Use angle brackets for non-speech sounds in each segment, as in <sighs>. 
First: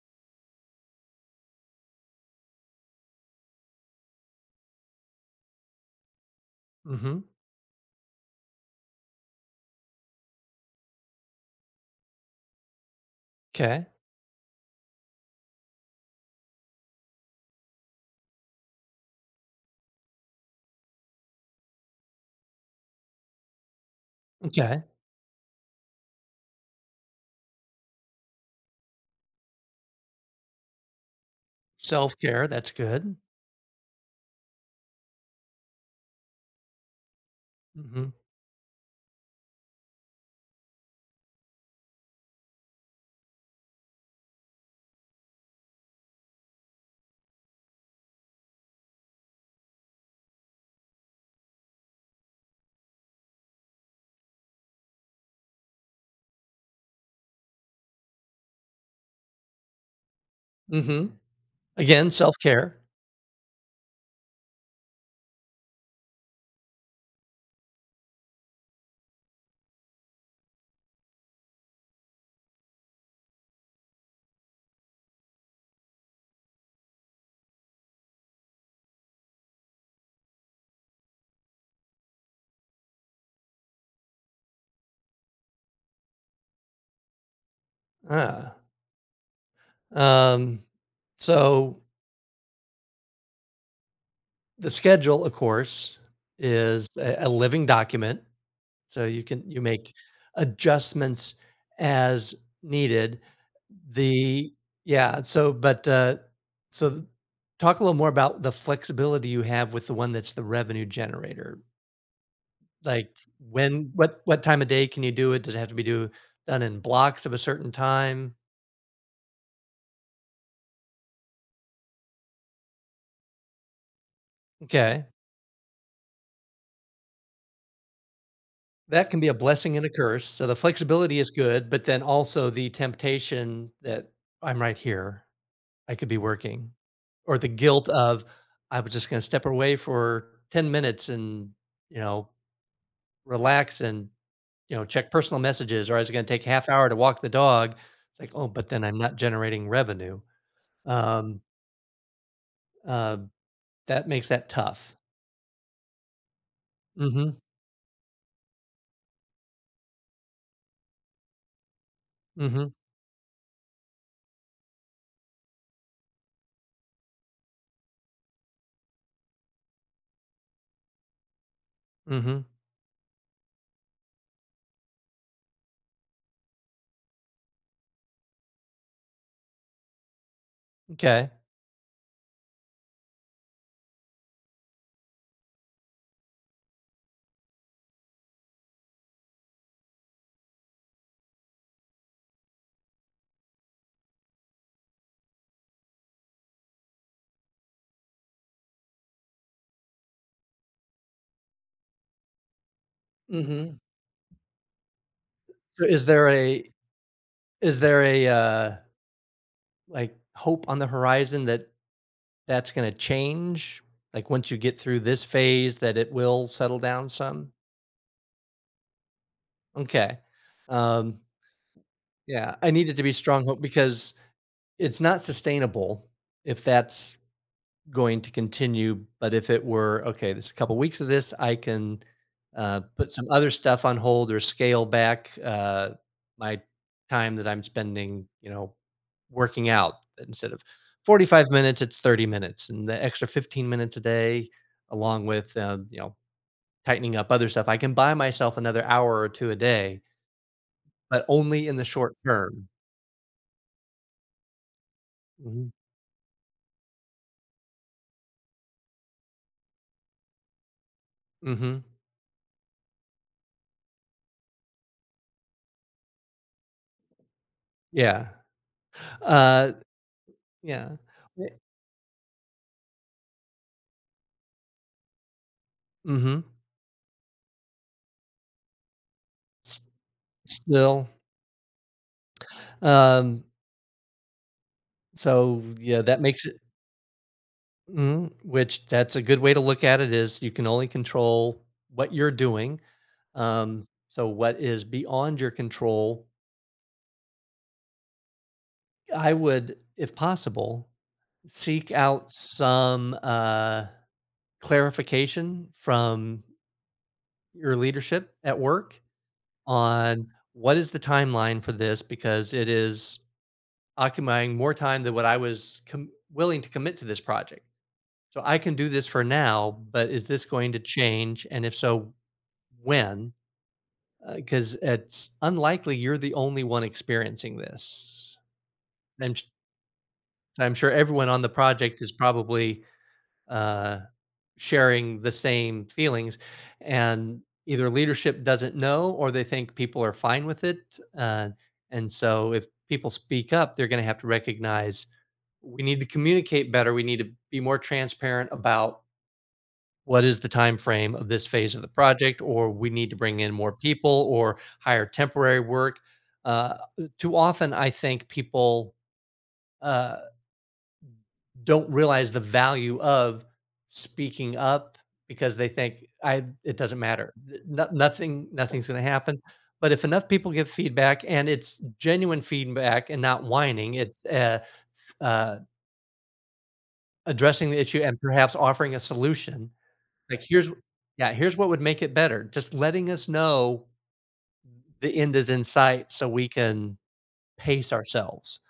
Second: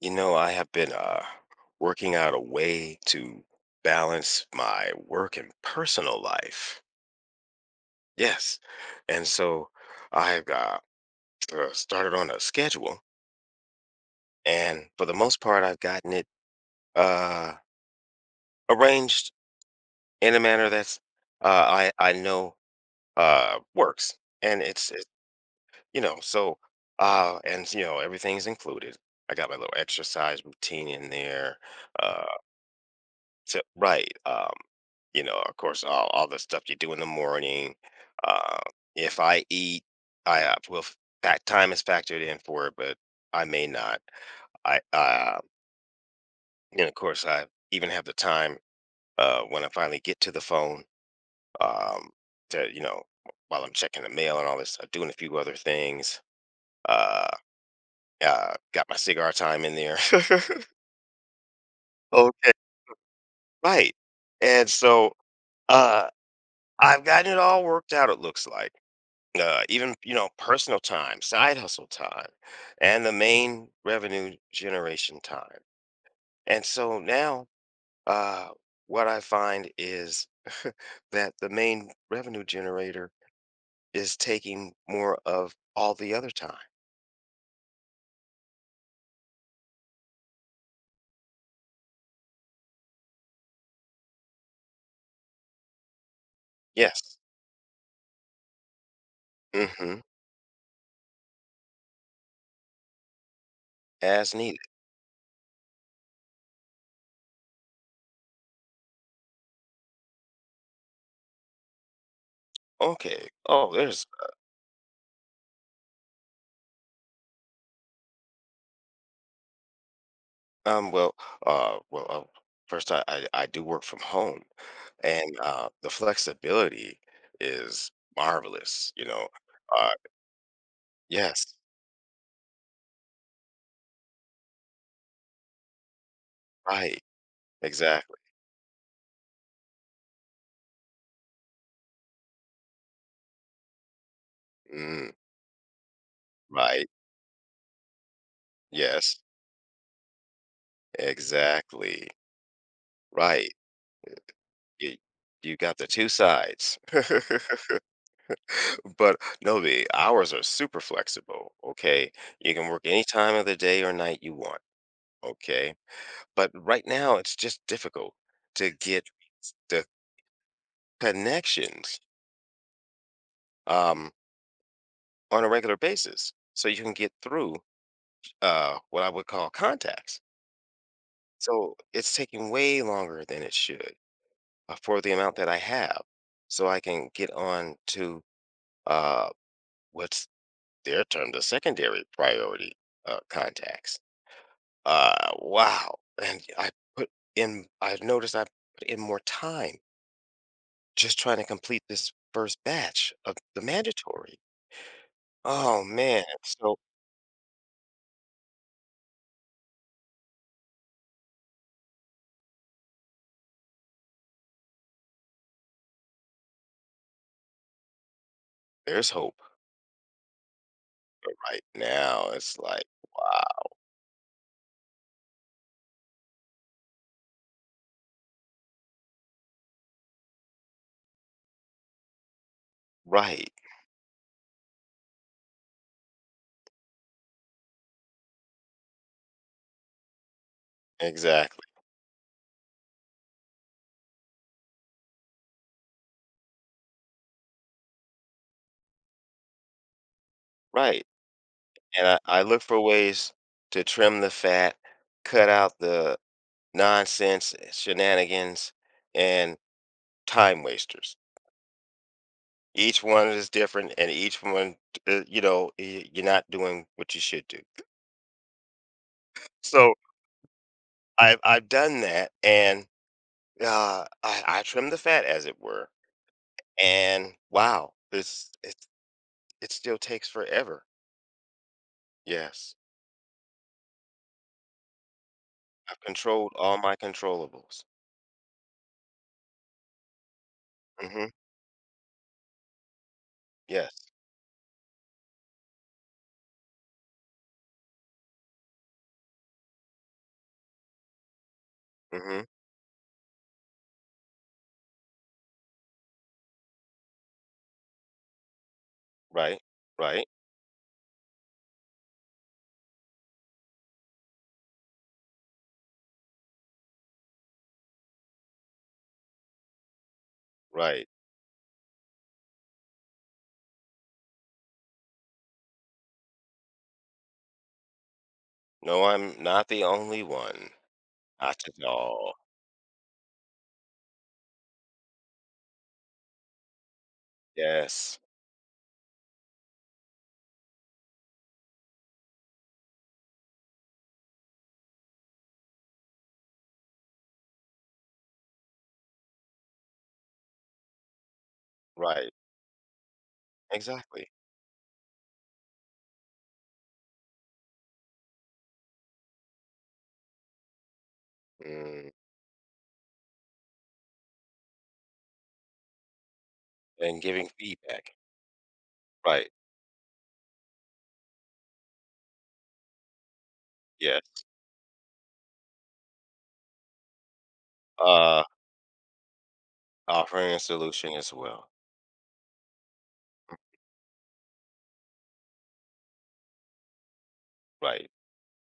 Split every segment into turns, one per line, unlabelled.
I have been working out a way to balance my work and personal life.
Mm-hmm.
Yes. And so I've started on a schedule.
Okay.
And for the most part, I've gotten it uh, arranged in a manner that's I know works. And
Okay.
it's, you know, so, and, you know, everything's included. I got my little exercise routine in there. Uh,
Self-care, that's good.
to right. Of course, all the stuff you do in the morning.
Mhm,
Uh, if I eat, I will that time is factored in for it, but I may not. I and of course, I even have the time when I finally get to the phone um, to you know while I'm checking the mail and all this, doing a few other things. Uh, got my cigar time in there. <laughs>
mhm. Again,
Okay,
self-care.
right. And so uh, I've gotten it all worked out. It looks like even you know personal time, side hustle time, and the main revenue generation time. And so now, uh, what I find is <laughs> that the main revenue generator is taking more of all the other time.
Ah, um, so the schedule, of course, is a
Yes.
a living document, so you make
Hmm,
adjustments as needed.
as
The
needed.
yeah, so but, so talk a little more about the flexibility you have with the one that's the revenue generator. Like,
Okay, oh
when
there's
what time of day can you do it? Does it have to be do done in blocks of a certain time?
um well uh well uh, first, I do work from home,
Okay.
and the flexibility is marvelous,
That can be a blessing and a
uh
curse. So the flexibility is
yes.
good, but then also the temptation that I'm right here. I could be working.
Right,
Or the guilt
exactly.
of I was just gonna step away for 10 minutes and, you know, relax and,
Mm,
check personal messages, or I was gonna take half
right,
hour to walk the dog. It's like, "Oh, but then I'm not
yes,
generating revenue." Um,
exactly,
uh,
right.
that makes that tough.
You you got the 2 sides.
Mhm,
<laughs> But, no, the hours are super flexible, okay? You can
mhm,
work any time of the day or night you want, okay? But right now, it's just difficult to get the connections,
mhm,
um, on a regular basis so you can get through, what I would call contacts.
m'kay,
So, it's taking way longer than it should. For the amount that I have, so I can get on to uh, what's their term, the secondary priority contacts. Wow! And I put in. I noticed I put in more time just trying to complete this first batch of the
mhm.
mandatory. Oh
So is
man! So
there a, like, hope on the horizon that that's gonna change? Like, once you get through this phase that it will settle down some?
there's hope
Okay. Um,
right now.
yeah,
It's
I
like
need it to be strong hope
wow.
because it's not sustainable if that's going to continue. But if it were, okay, there's a couple weeks of this, I can put some
Right.
other stuff on hold or scale back my time that I'm spending, you know, working out instead of 45
Exactly.
minutes, it's 30 minutes. And the extra 15 minutes a day, along with, you know, tightening up other stuff, I can buy myself another hour or two a day,
Right.
but only in the
And
short
I look
term.
for ways to trim the fat, cut
Mhm.
out the nonsense, eh, shenanigans, and time wasters.
Mhm.
Each one is different, and each one, you're not doing what you should do.
Yeah. Uh,
So
yeah.
I've
Eh,
I've done that, and I trim the fat, as it were.
Mm-hmm.
And wow, this it still takes forever.
Still.
Yes,
Um, so
I've
yeah, that makes
controlled
it
all my controllables.
mhm, which that's a good way to look at it is you can only
Hmm.
control what you're doing.
Yes.
So what is beyond your control, I would, if possible, seek out
Hmm.
some clarification from your leadership at work
Right. Right.
on what is the timeline for this because it is occupying more time than what I was willing to commit to this project. So I can do this for now, but is this going to
Right.
change? And if so, when? Because it's unlikely you're the only one experiencing this.
No,
I'm,
I'm
sh-
not the only one.
I'm sure everyone on the
Not at
project is
all.
probably uh, sharing the same feelings. And either
Yes.
leadership doesn't know or they think people are fine with it. Uh, and so if people speak up, they're going to have to recognize we need to communicate better. We need to be more transparent about what is the time frame of this phase of the
Right.
project, or we need to bring in more people
Exactly.
or hire temporary work. uh, Too often I think people uh, don't
Mm,
realize the value of speaking up because they think I it doesn't
and
matter.
giving feedback.
Nothing nothing's going to happen,
Right.
but if enough people give feedback and it's genuine feedback and not whining, it's
Yes.
addressing the issue and
Uh,
perhaps offering a solution. Like,
offering a
here's
solution
yeah,
as
here's what
well.
would make it better. Just letting us know the end is in sight so we can pace
Right.
ourselves.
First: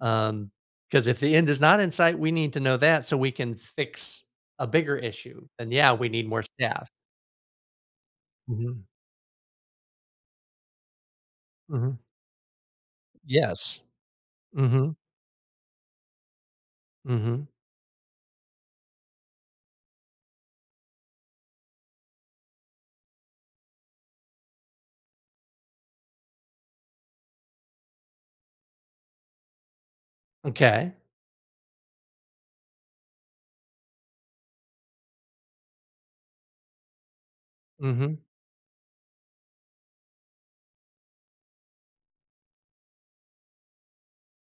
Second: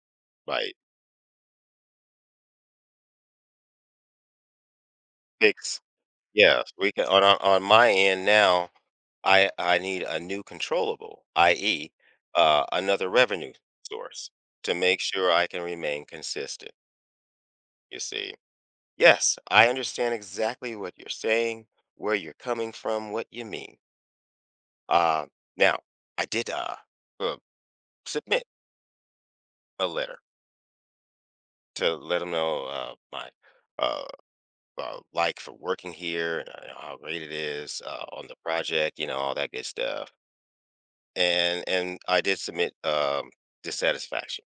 Um,
Right.
Because if the end is not in sight, we need to know that so we can fix a bigger issue. And
Fix.
yeah, we need more
Yes.
staff.
We can on my end now.
Mhm,
I need a new controllable, i.e.,
mhm.
another revenue
Yes.
source to
Mhm,
make sure I can remain consistent.
mhm.
You see. Yes, I understand exactly what you're saying, where you're coming from, what you mean. Uh, now I did uh submit a letter
Okay.
to let them know my uh, like for working here, and how great it is
Mhm,
on the project, you know, all that good stuff. And I did submit dissatisfaction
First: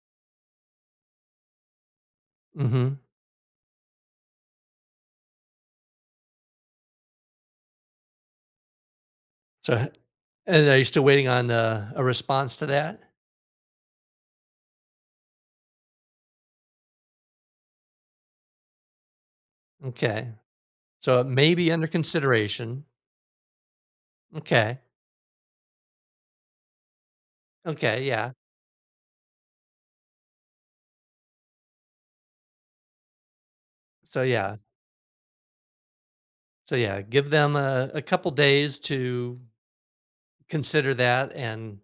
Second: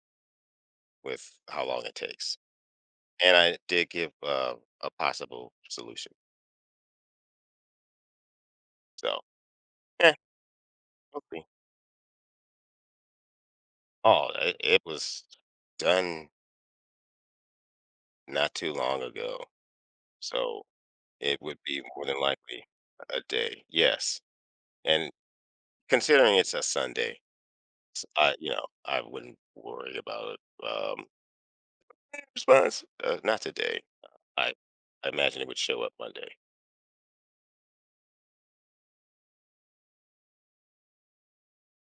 with how long it takes,
mhm.
and I did give a possible solution. So
So h
yeah,
And are you still
we'll
waiting
see.
on a response to that?
Oh, it was done not too long ago,
Okay.
so
So it
it
may
would
be
be
under
more than likely
consideration.
a day. Yes,
Okay.
and considering it's a Sunday.
Okay,
S
yeah.
I you know, I wouldn't worry about it. Um, response, not today."
So,
I
yeah.
I imagine it would show up Monday.
So yeah, give them a couple days to consider that and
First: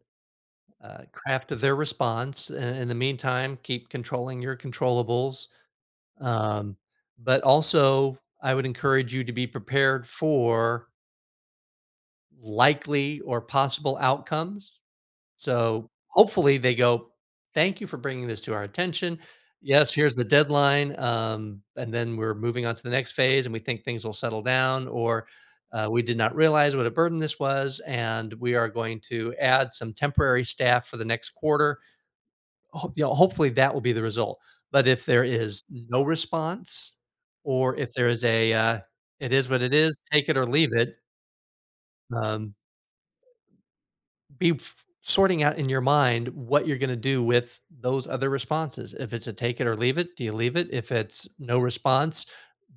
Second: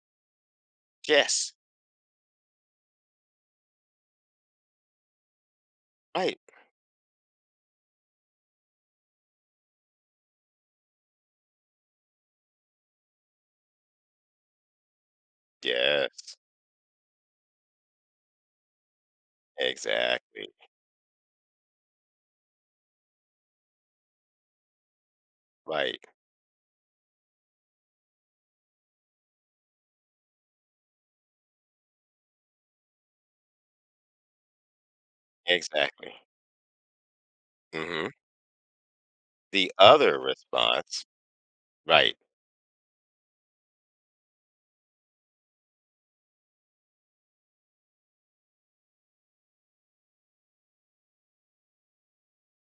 "Yes,
craft their response. In the meantime, keep controlling your controllables.
right.
Um, but also, I would encourage you to be prepared for likely or possible outcomes. So,
Yes,
hopefully, they go, "Thank you for bringing this to our attention. Yes, here's the
exactly.
deadline, and then we're moving on to the next phase, and we think things will settle down," or, "We
Right,
did not realize what a burden this was, and we are going to add some temporary staff for the next quarter." Ho You know, hopefully, that will be the result. But if there is no
exactly.
response, or if there
Mhm.
is a, "It is what it
The
is,
other
take it or leave it,"
response, right,
um be sorting out in your mind what you're going to do with those other responses. If it's a take it or leave it, do you leave it? If it's no response,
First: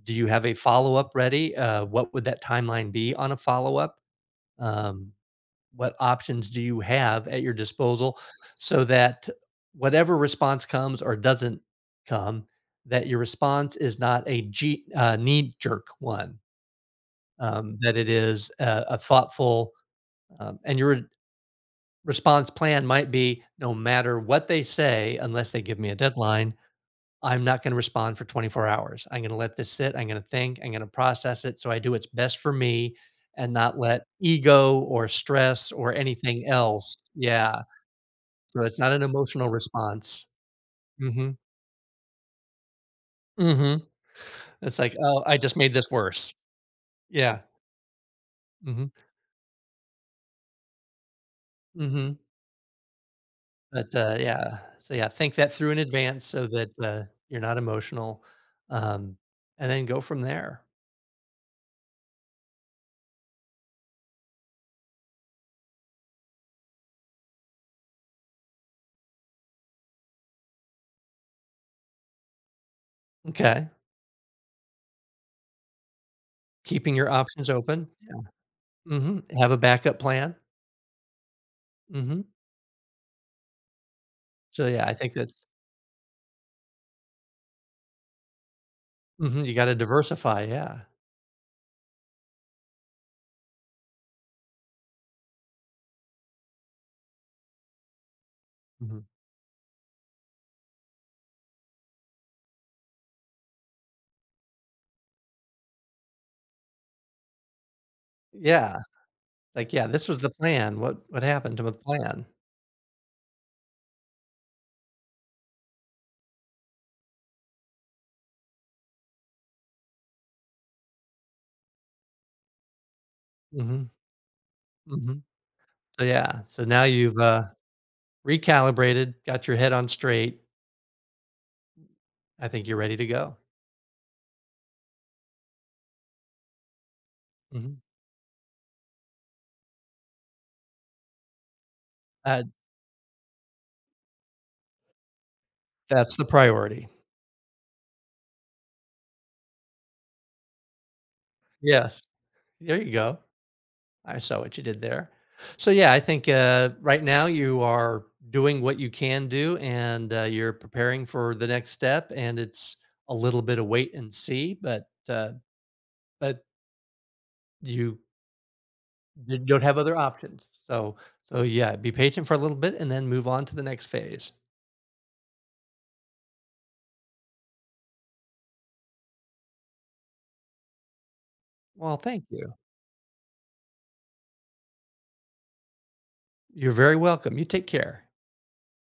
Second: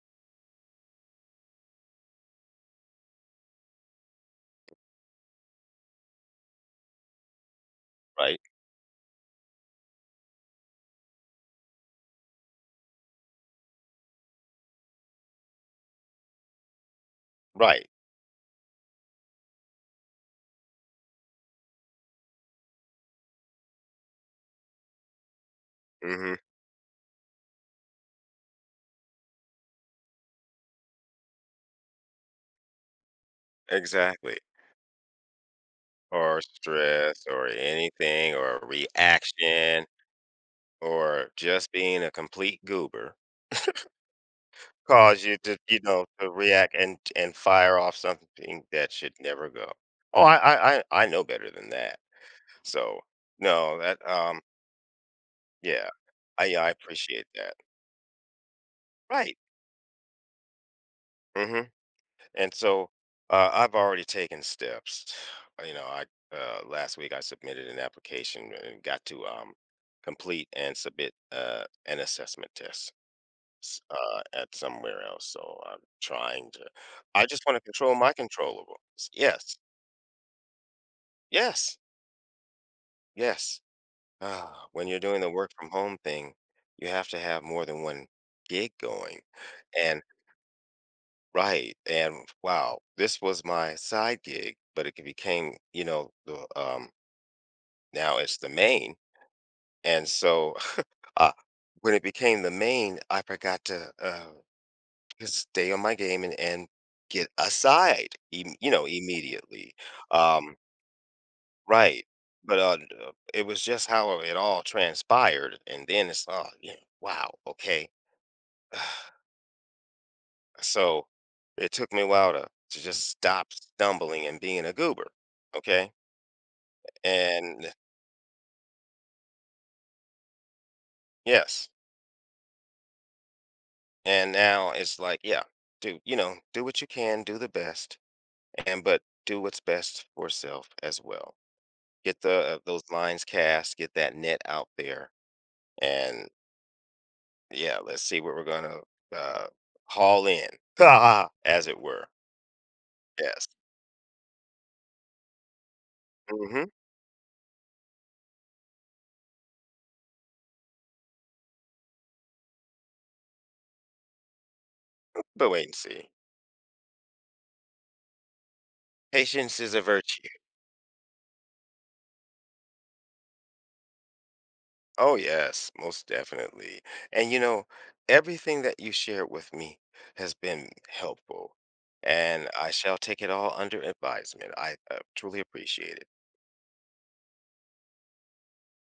do you have a follow up ready? What would that timeline be on a follow up? Um, what options do you have at your disposal
right,
so that whatever response comes or doesn't come, that your response is not a knee jerk one,
right.
that it is a thoughtful and you're response plan might be no matter what they say, unless they give me a
Mhm,
deadline, I'm not going to respond for 24 hours. I'm going to let this sit. I'm going to think. I'm going to process it. So I do what's best for me and not let
exactly.
ego or stress or
Or
anything else.
stress or
Yeah.
anything or
So it's not an emotional
reaction
response.
or
Hmm.
just being a complete goober.
Hmm. It's like, oh,
Cause you
I just
to,
made
you
this
know, to
worse.
react and
Yeah.
fire off something that
Hmm.
should never go. Oh, I know better than that.
Hmm.
So, no,
But
that,
yeah. So yeah, think that through in
yeah.
advance
I
so
Yeah, I
that
appreciate
you're
that.
not emotional. Um,
Right.
and then go from there.
Mhm. And so, I've already taken steps. <sighs> You know, I, last week I submitted an application and got to, complete and submit, an assessment test,
Okay.
s at somewhere else, so I'm trying to.
Keeping your
I just
options
wanna
open.
control my
Yeah.
controllables.
Mhm. Have
Yes.
a backup plan.
Yes,
Mhm.
yes. Ah,
So, yeah,
when
I
you're
think
doing the
that's
work from home thing, you have to have more than one gig going.
mhm, you gotta
And
diversify, yeah.
right, and wow, this was my side gig, but it became, you know, the now it's the main.
Mhm.
And so <sighs> <laughs> uh, when it became the main, I forgot to just stay on my game and get aside, you
Yeah.
know,
Like,
immediately.
yeah, this was the
Um,
plan. What happened to the
right,
plan?
but, d it was just how it all transpired, and then it's, "Oh, yeah, wow, okay." <sighs> So, it took me a while to just stop
Mhm,
stumbling and being a goober,
mhm.
okay?
So, yeah. So now you've,
And
recalibrated, got your head on straight.
yes,
I think you're ready to go.
and now it's like, yeah, do you know, do what you can, do the
Mhm.
best, and but do what's best for self as well. Get the
Uh,
those lines cast, get that net out there,
that's the
and
priority.
yeah, let's see what we're gonna, uh, haul in, <laughs> as it
Yes.
were.
There you go.
Yes.
I saw what you did there. So yeah, I think
Mhm,
right now you are doing what you can do, and you're preparing for the next step. And it's a little bit of wait and see, but
but wait and see.
but you
Patience
don't
is
have
a
other
virtue.
options. So so yeah, be patient for a little bit, and then move on to the next phase.
Oh, yes, most definitely, and, you know, everything that you shared with me has been helpful,
Well, thank
and
you.
I shall take it all under advisement. I, truly appreciate it.
You're very welcome. You take care.